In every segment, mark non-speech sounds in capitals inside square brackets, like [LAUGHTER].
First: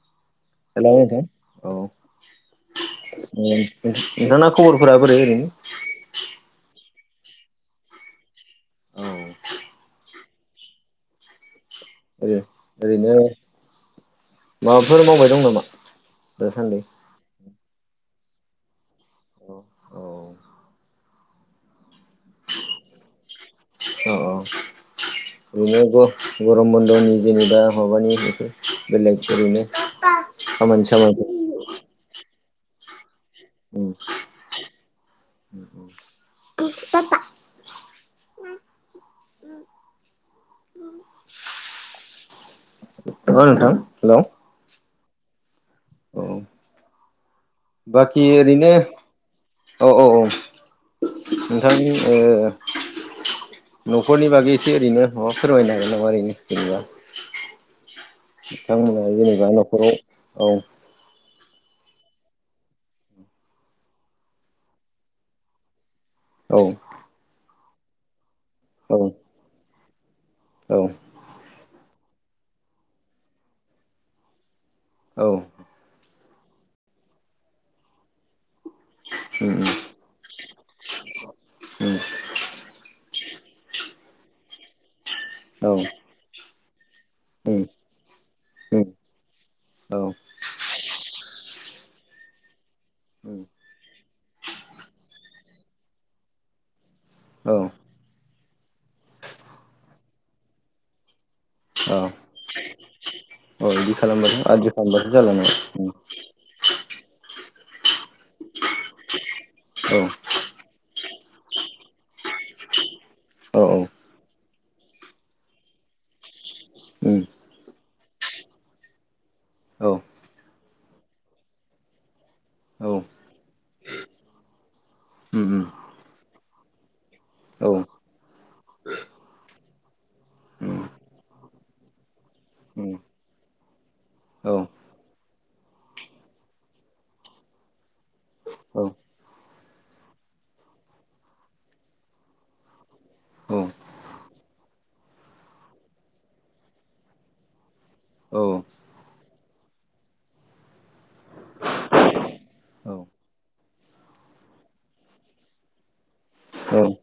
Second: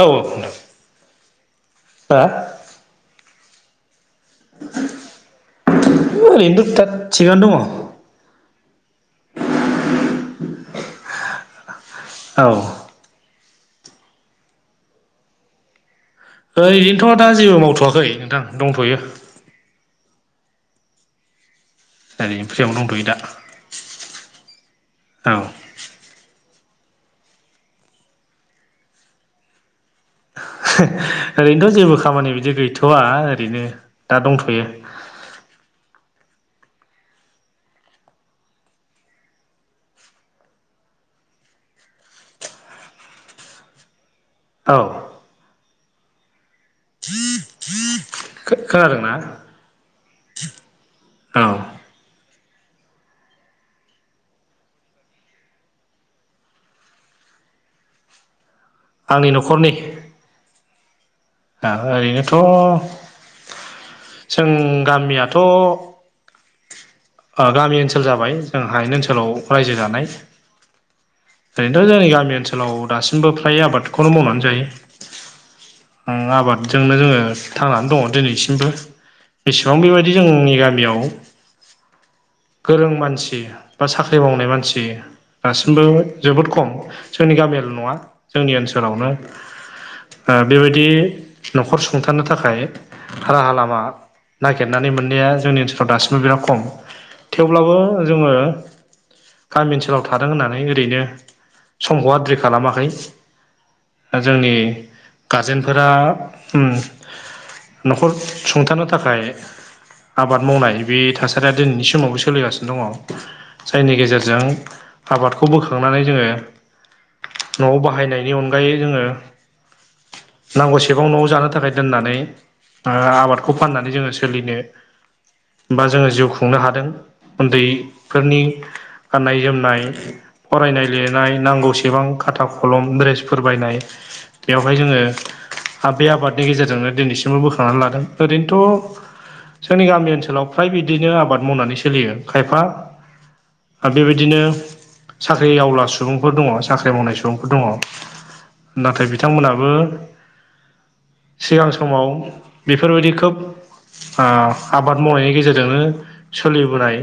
औ औ नोंथां। हेलौ नोंथां औ नोंथां खबरफोरा बोरै ओरैनो ओरैनोथु दा थिगानो दङ औ ओरैनो माबाफोर मावबाय दं नामा? ओइ दासान्दि ओदिनोथ' दा जेबो मावथ'वाखै नोंथां दंथ'यो औ औ दै फुजयावनो दंथ'यो दा अ औ औ बिनो ग गरम बन्द'नि खामानि सामानि औ ओरैनोथ' जेबो खामानि बिदि गैथ'वा ओरैनो दा दंथ'यो। [INAUDIBLE] ना नोंथां हेल' औ औ बाखि ओरैनो खोनादोंना औ औ औ औ नोंथांनि ओ न'खरनि बागै एसे ओरैनो माबा फोरमायनो होन नामा ओरैनो जेनेबा बिथांमोना आंनि जेनेबा न'खरनि न'खराव औ आ ओरैनोथ' जों गामियाथ' औ ओ गामि ओनसोल जाबाय जों हायेन ओनसोलाव रायजो जानाय औ ओरैनोथ' जोंनि गामि ओनसोलाव दासिमबो फ्राय आबादखौनो मावनानै जायो। औ आबादजोंनो जोङो थांनानै दङ दिनैसिमबो औ बेसेबां बेबायदि बिदि जोंनि गामियाव गोरों मानसि बा साख्रि मावनाय मानसि दासिमबो जोबोद खम जोंनि गामियाल' नङा जोंनि ओनसोलावनो ओ बेबायदि न'खर सुंथानो थाखाय राहा लामा नागिरनानै मोननाया जोंनि ओनसोलाव दासिमबो बिराद खम औ थेवब्लाबो जोङो गामि ओनसोलाव थादों होननानै ओरैनो औ समखौ आद्रि खालामाखै बिदि खालामबाथ' जोंनि आदि खालामबासो जाला नों गारजेनफोरा उम न'खर सुंथानो थाखाय औ आब आबाद मावनाय बे थासारिया दिनैनि समावबो सोलिगासिनो दङ औ जायनि गेजेरजों आबादखौ बोखांनानै जोङो न'आव बाहायनायनि अनगायै जोङो औ नांगौसेबां न'आव जानो थाखाय दोननानै औ आबादखौ फाननानै जोङो सोलिनो बा जोङो जिउ खुंनो हादों औ उन्दैफोरनि गाननाय जोमनाय फरायनाय लिरनाय नांगौसेबां खाथा खलम औ द्रेसफोर बायनाय बेवहाय औ जोङो ओ बे आबादनि गेजेरजोंनो दिनैसिमबो बोखांनानै लादों औ ओरैनोथ' जोंनि गामि ओनसोलाव फ्राय बिदिनो आबाद मावनानै सोलियो खायफा औ आरो बेबायदिनो साख्रि आवला सुबुंफोर दङ साख्रि मावनाय सुबुंफोर दङ। नंगौ औ नाथाय बिथांमोनाबो सिगां समाव बेफोरबायदि खोब आ आबाद मावनायनि गेजेरजोंनो सोलिबोनाय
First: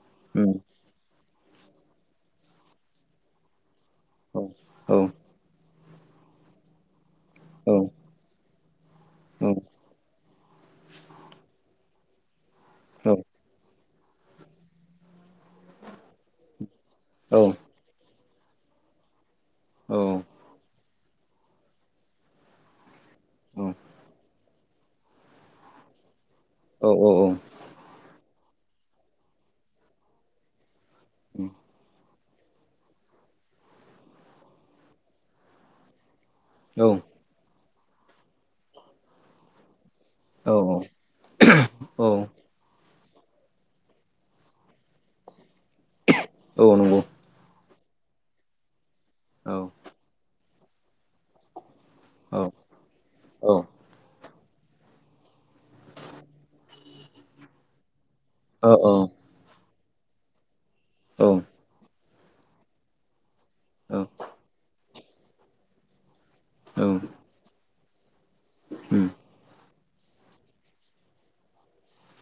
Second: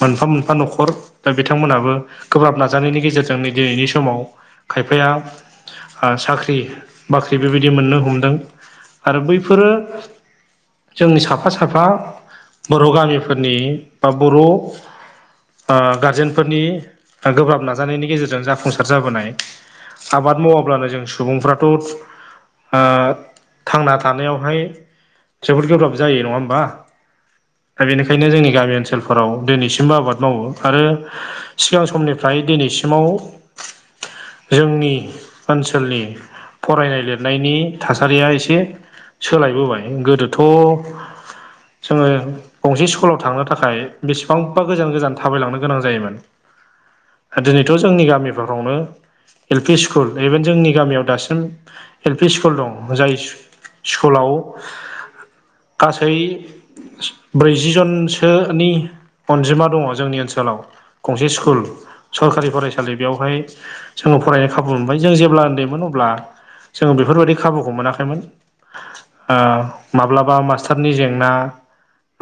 मोनफा मोनफा न'खर दा बिथांमोनाबो गोब्राब नाजानायनि गेजेरजोंनो नै दिनैनि समाव खायफाया ओ साख्रि बाख्रि बेबायदि मोननो हमदों आरो बैफोरो जोंनि साफा साफा बर' गामिफोरनि बा बर' ओ गारजेनफोरनि गोब्राब नाजानायनि गेजेरजों जाफुंसार जाबोनाय। आबाद मावाब्लानो जों सुबुंफ्राथ' ओ थांना थानायावहाय जोबोद गोब्राब जायो नङा होमबा? औ औ औ। दा बेनिखायनो जोंनि गामि ओनसोलफोराव दिनैसिमबो आबाद मावो आरो सिगां समनिफ्राय दिनैसिमाव जोंनि ओनसोलनि फरायनाय लिरनायनि थासारिया एसे सोलायबोबाय गोदोथ' जोङो गंसे स्कुलाव थांनो थाखाय बेसेबांबा गोजान गोजान थाबायलांनो गोनां जायोमोन औ नोंगौ। दिनैथ' जोंनि गामिफोरावनो एल पि स्कुल इभेन जोंनि गामियाव दासिम एल पि स्कुल दं जाय स्कुलाव गासै ब्रैजि जनसोनि अनजिमा दङ जोंनि ओनसोलाव गंसे स्कुल सरकारि फरायसालि बेयावहाय जोङो फरायनो खाबु मोनबाय जों जेब्ला उन्दैमोन अब्ला जोङो बेफोरबायदि खाबुखौ मोनाखैमोन ओ माब्लाबा मास्टारनि जेंना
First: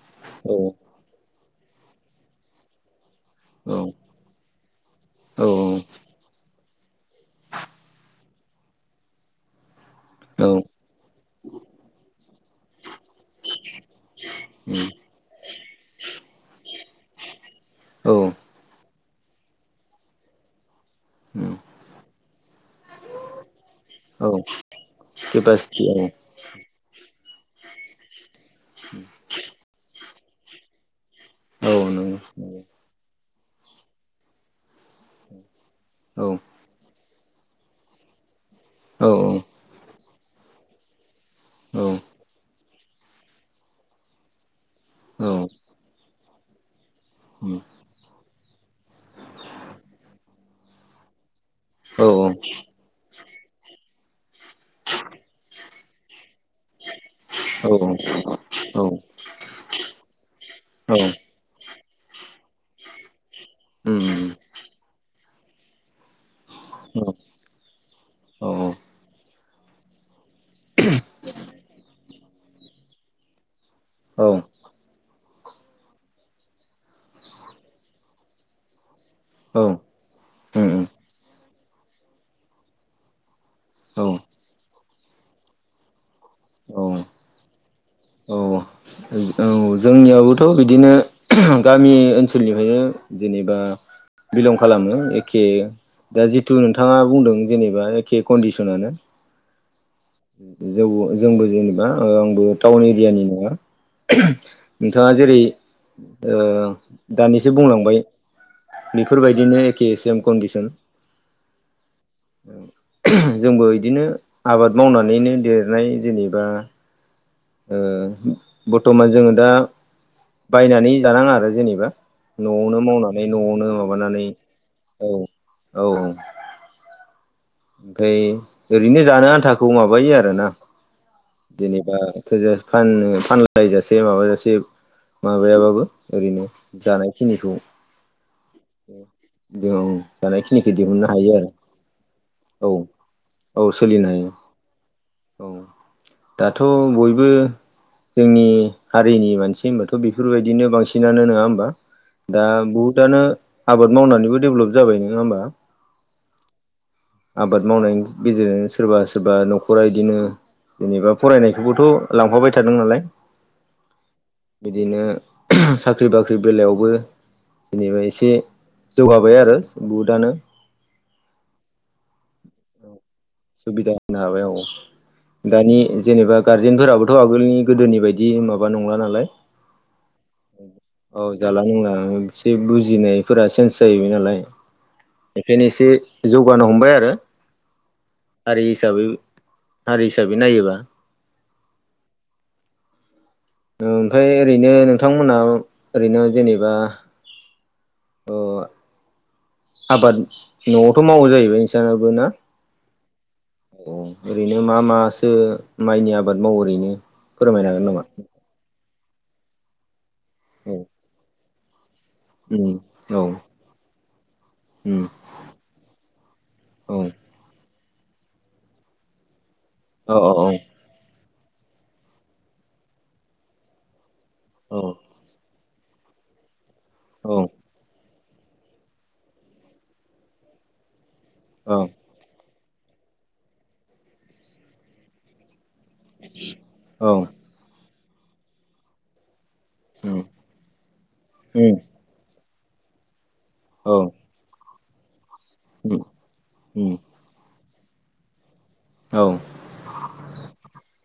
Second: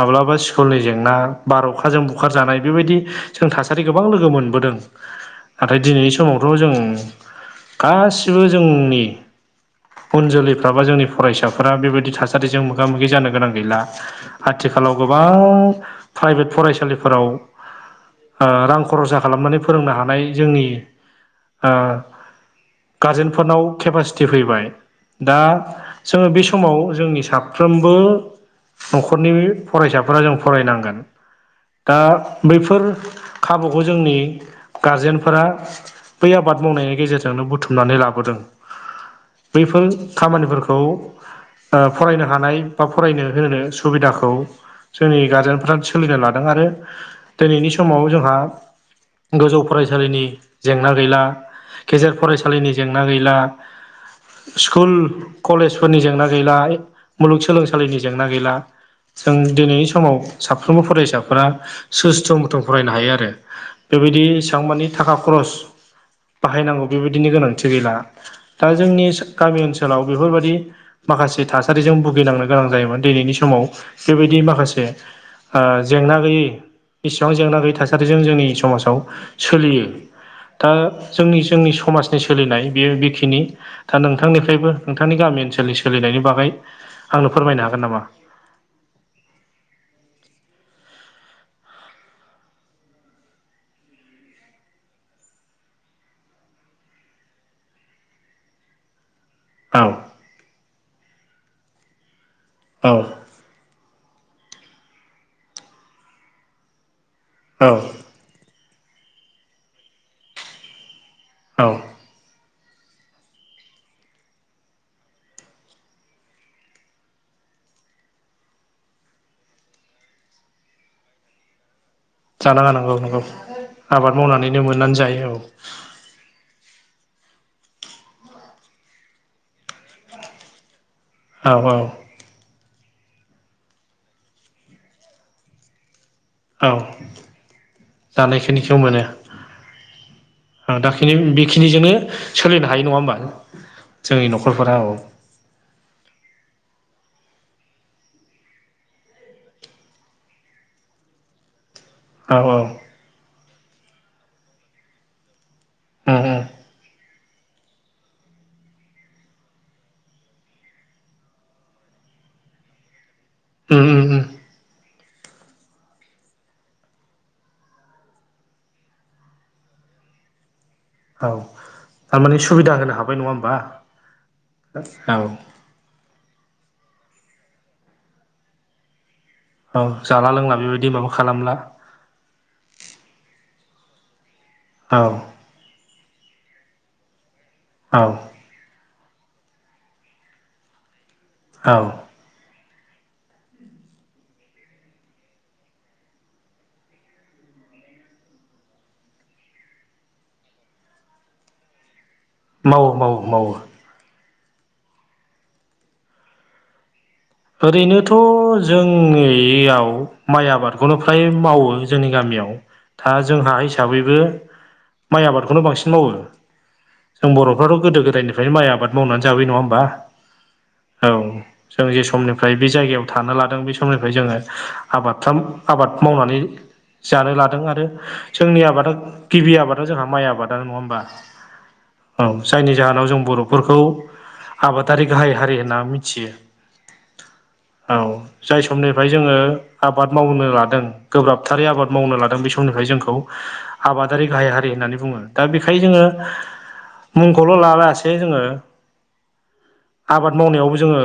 माब्लाबा स्कुलनि जेंना बार अखाजों बुखारजानाय बेबायदि जों थासारि गोबां लोगो मोनबोदों। औ औ नाथाय दिनैनि समावथ' जों गासिबो जोंनि उन औ जोलैफ्राबा जोंनि फरायसाफोरा बेबायदि थासारिजों मोगा मोगि जानो गोनां गैला। आथिखालाव गोबां प्राइभेट फरायसालिफोराव औ ओ रां खरसा खालामनानै फोरोंनो हानाय जोंनि ओ गारजेनफोरनाव केपासिटि औ फैबाय दा केपासिटि औ जोङो बे स माव जोंनि साफ्रोमबो न'खरनि फरायसाफोरा जों फरायनांगोन। औ दा नंगौ बैफोर खाबुखौ जोंनि गारजेनफोरा औ बै आबाद मावनायनि गेजेरजोंनो बुथुमनानै लाबोदों। औ बैफोर खामानिफोरखौ औ ओ फरायनो हानाय बा फरायनो होनो सुबिदाखौ जोंनि औ गारजेनफ्रा सोलिनो लादों आरो दिनैनि समाव जोंहा गोजौ फरायसालिनि जेंना गैला गेजेर फरायसालिनि जेंना गैला स्कुल कलेजफोरनि जेंना गैला मुलुगसोलोंसालिनि जेंना गैला औ जों दिनैनि समाव साफ्रोमबो फरायसाफोरा सुस्थ'मु थुं फरायनो हायो आरो बेबायदि एसेबां मानानि थाखा खरस बाहायनांगौ बेबायदिनो गोनांथि गैला दा जोंनि गामि ओनसोलाव बेफोरबायदि माखासे थासारिजों भुगिनांनो गोनां जायोमोन दिनैनि समाव औ बेबायदि माखासे ओ जेंना गैयै जेंना गैयै थासारिजों जोंनि समाजाव सोलियो। दा जोंनि जोंनि समाजनि सोलिनाय बेयो बेखिनि दा नोंथांनिफ्रायबो नोंथांनि गामि ओनसोलनि सोलिनायनि बागै आंनो फोरमायनो हागोन नामा? औ। औ जोंनियावबोथ' बिदिनो गामि ओनसोलनिफ्रायनो जेनेबा बिलं खालामो एखे दा जिथु नोंथाङा बुंदों जेनेबा एखे कन्डिसनानो औ। जौ जोंबो जेनेबा आंबो टाउन औ एरियानि नङा। नोंथाङा जेरै ओ दानिसो औ बुंलांबाय। बेफोरबायदिनो एखे सेम कन्डिसन। औ। जोंबो इदिनो आबाद मावनानैनो देरनाय जेनेबा ओ बर्थमान जोङो दा बायनानै जानाङा आरो जेनेबा। जानाङा न'आवनो नंगौ नंगौ मावनानै न'आवनो आबाद माबानानै मावनानैनो मोननानै औ जायो औ। ओमफ्राय ओरैनो जानो आन्थाखौ माबायो आरोना औ जेनेबा। औ थोजासे फान फानलायजासे माबाजासे माबायाबाबो ओरैनो जानायखिनिखौ दानायखिनिखौ मोनो जों जानायखिनिखौ आं दिहुननो दाखिनि हायो आरो बेखिनिजोंनो सोलिनो औ हायो नङा होमबा औ सोलिनो हायो जोंनि न'खरफोरा औ औ दाथ' बयबो जोंनि हारिनि मानसि होनबाथ' बेफोरबायदिनो बांसिनानो नङा होमबा? औ दा औ बहुदआनो आबाद मावनानैबो डेभेलप जाबाय नङा होमबा? उम उम आबाद मावनायनि गेजेरजों सोरबा सोरबा न'खरा इदिनो जेनेबा फरायनायखौबोथ' लांफाबाय थादों नालाय उम उम उम बिदिनो साख्रि बाख्रि बेलायावबो जेनेबा एसे जौगाबाय आरो बुहुदानो औ थारमाने सुबिदा होनो हाबाय नङा होम सुबिदा होनो हाबाय औ दानि जेनेबा गारजेनफोराबोथ' आगोलनि गोदोनि बायदि माबा नंला नालाय औ जाला लोंला बेबायदि माबा औ खालामला जाला लोंला एसे बुजिनायफोरा चेन्स जाहैबाय नालाय औ बेखायनो एसे जौगानो हमबाय आरो। औ हारि हिसाबै हारि हिसाबै नायोबा औ ओमफ्राय ओरैनो नोंथांमोनहा ओरैनो जेनेबा अ आबाद न'आवथ' मावो जाहैबाय नोंसानाबो ना? मावो मावो मावो औ ओरैनो मा मासो माइनि आबाद मावो ओरैनो फोरमायनो हागोन नामा ओरैनोथ' जोंनियाव माइ औ आबादखौनो फ्राय मावो। जोंनि गामियाव उम दा औ जों हा हिसाबैबो उम माइ आबादखौनो बांसिन मावो। औ जों बर'फ्राथ' गोदो गोदायनिफ्रायनो माइ आबाद मावनानै जाबाय नङा होमबा? अ अ औ औ जों जे समनिफ्राय बे जायगायाव थानो लादों बे समनिफ्राय जोङो औ माथाम आबाद मावनानै जानो लादों औ आरो जोंनि आबादा गिबि आबादाव जोंहा माइ आबादानो नङा होमबा। औ औ जायनि जाहोनाव जों बर'फोरखौ आबादारि गाहाय हारि होनना मिथियो। औ औ जाय समनिफ्राय जोङो आबाद उम मावनो लादों गोब्राबथारि उम आबाद मावनो लादों बे समनिफ्राय जोंखौ औ आबादारि गाहाय हारि होननानै बुङो। दा बेखाय उम जोङो उम मुंखौल' लालासे जोङो औ आबाद मावनायावबो जोङो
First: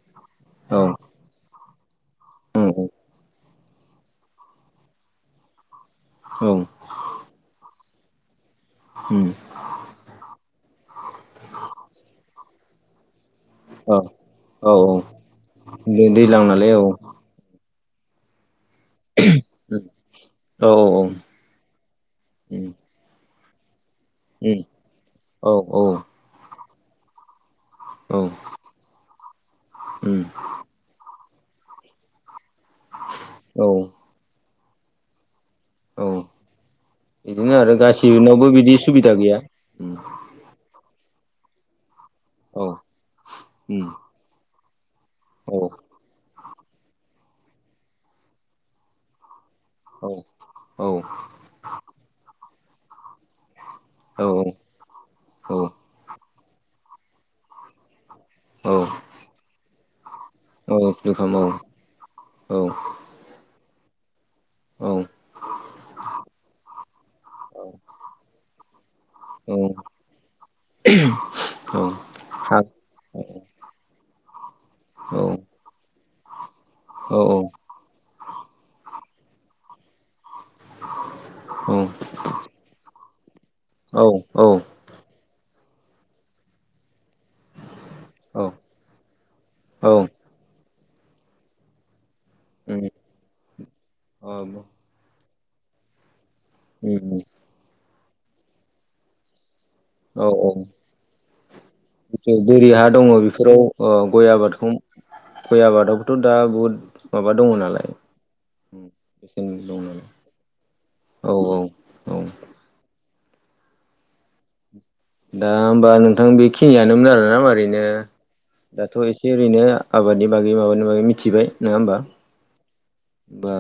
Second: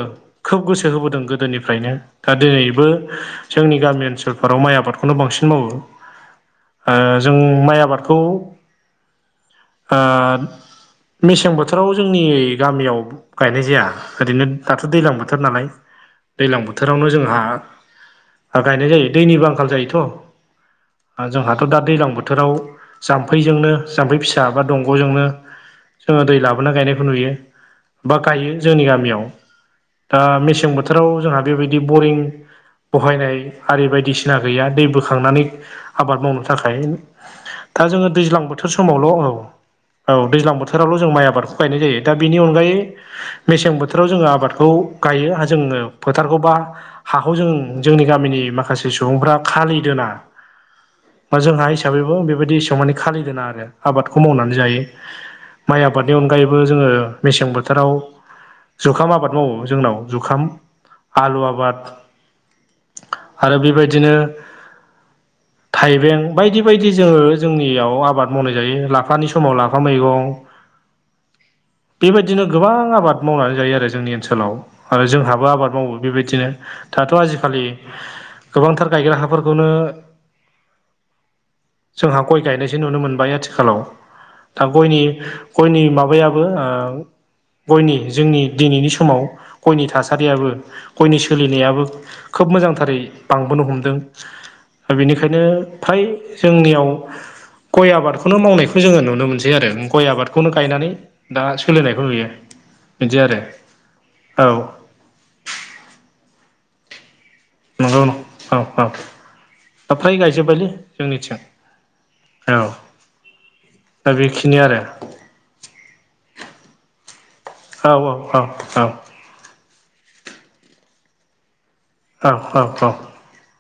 खोब औ गोसो होबोदों गोदोनिफ्रायनो दा उम उम दिनैबो जोंनि गामि ओनसोलफोराव माइ आबादखौनो बांसिन मावो। औ ओ जों माइ आबादखौ होम ओ मेसें बोथोराव जोंनि गामियाव गायनाय जाया औ ओरैनो औ दाथ' औ दैलां बोथ थोर नालाय दै- दैज्लां दैलां नालाय औ बोथोरावनो जोंहा गायनाय जायो। दैनिबो आंखाल औ जायोथ' औ जोंहाथ' दा दैज्लां बोथोराव उम जाम्फैजोंनो जाम्फै फिसा उम बा दंग'जोंनो औ औ जोङो दै लाबोनानै गायनायखौ नुयो। बा औ गायो जोंनि गामियाव उम दा मेसें बोथोराव जोंहा बेबायदि बरिं बहायनाय औ आरि बायदिसि सिना गैया दै बोखांनानै औ आबाद मावनो थाखाय बिदिनो आरो दा जोङो दैज्लां गासिबनावबो बोथोर बिदि समावल' सुबिदा गैया औ-औ उम दैज्लां बोथ बोथोरावल' जों माइ आबादखौ गायनाय जायो दा बिनि औ अनगायै मेसें उम बोथोराव जोङो आबादखौ गायो औ जोङो फोथारखौबा हाखौ जों जोंनि गामिनि माखासे सुबुंफ्रा खालि औ दोना औ जोंहा हिसाबैबो बेबायदि एसां माने खालि दोना आरो। आबादखौ औ मावनानै जायो औ माइ आबादनि अनगायैबो जोङो मेसें बोथोराव औ जुखाम आबाद मावो जोंनाव जुखाम औ जुखाम आलु औ आबाद औ आरो बेबायदिनो औ थाइबें बायदि-बायदि जोङो औ जोंनियाव आबाद मावनाय जायो लाफानि समाव लाफा मैगं [INAUDIBLE] औ बेबायदिनो हा गोबां औ आबाद मावनानै जायो आरो जोंनि ओनसोलाव। आरो औ जोंहाबो आबाद मावो बेबायदिनो औ दाथ' आजिखालि गोबांथार गायग्रा हाफोरखौनो औ जोंहा गय गायनायसो नुनो मोनबाय आथिखालाव औ औ दा गयनि गयनि माबायाबो ओ गयनि जोंनि उम दिनैनि समाव गयनि थासार रियाबो गयनि सोलिनायाबो खोब मोजांथारै बांबोनो हमदों। औ दा बेनिखायनो फ्राय जोंनियाव उम गय आबादखौनो मावनायखौ जोङो नुनो मोनसै आरो। गय औ आबादखौनो औ गायनानै दा सोलिनायखौ नुयो बिदि आरो। अ गय औ आबादखौ गय आबादावखौथ' दा बुहुद माबा दङ नालाय। औ-औ बेसेन दं दा नालाय फ्राय गायजोब्बायलै औ जोंनिथिं औ। दा बेखिनि आरो। दा होमबा नोंथां बेखिनियामोननो आरोना मारैनो औ औ औ दाथ' ए ओरैनो आबादनि बागै माबानि बागै मिथिबाय नङा होमबा। औ-औ-औ। बा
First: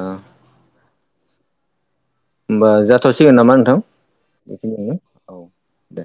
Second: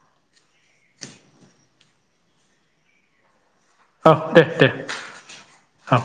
होमबा जाथ'सिगोन नामा नोंथां। औ दे-दे बेखिनियावनो औ औ। दे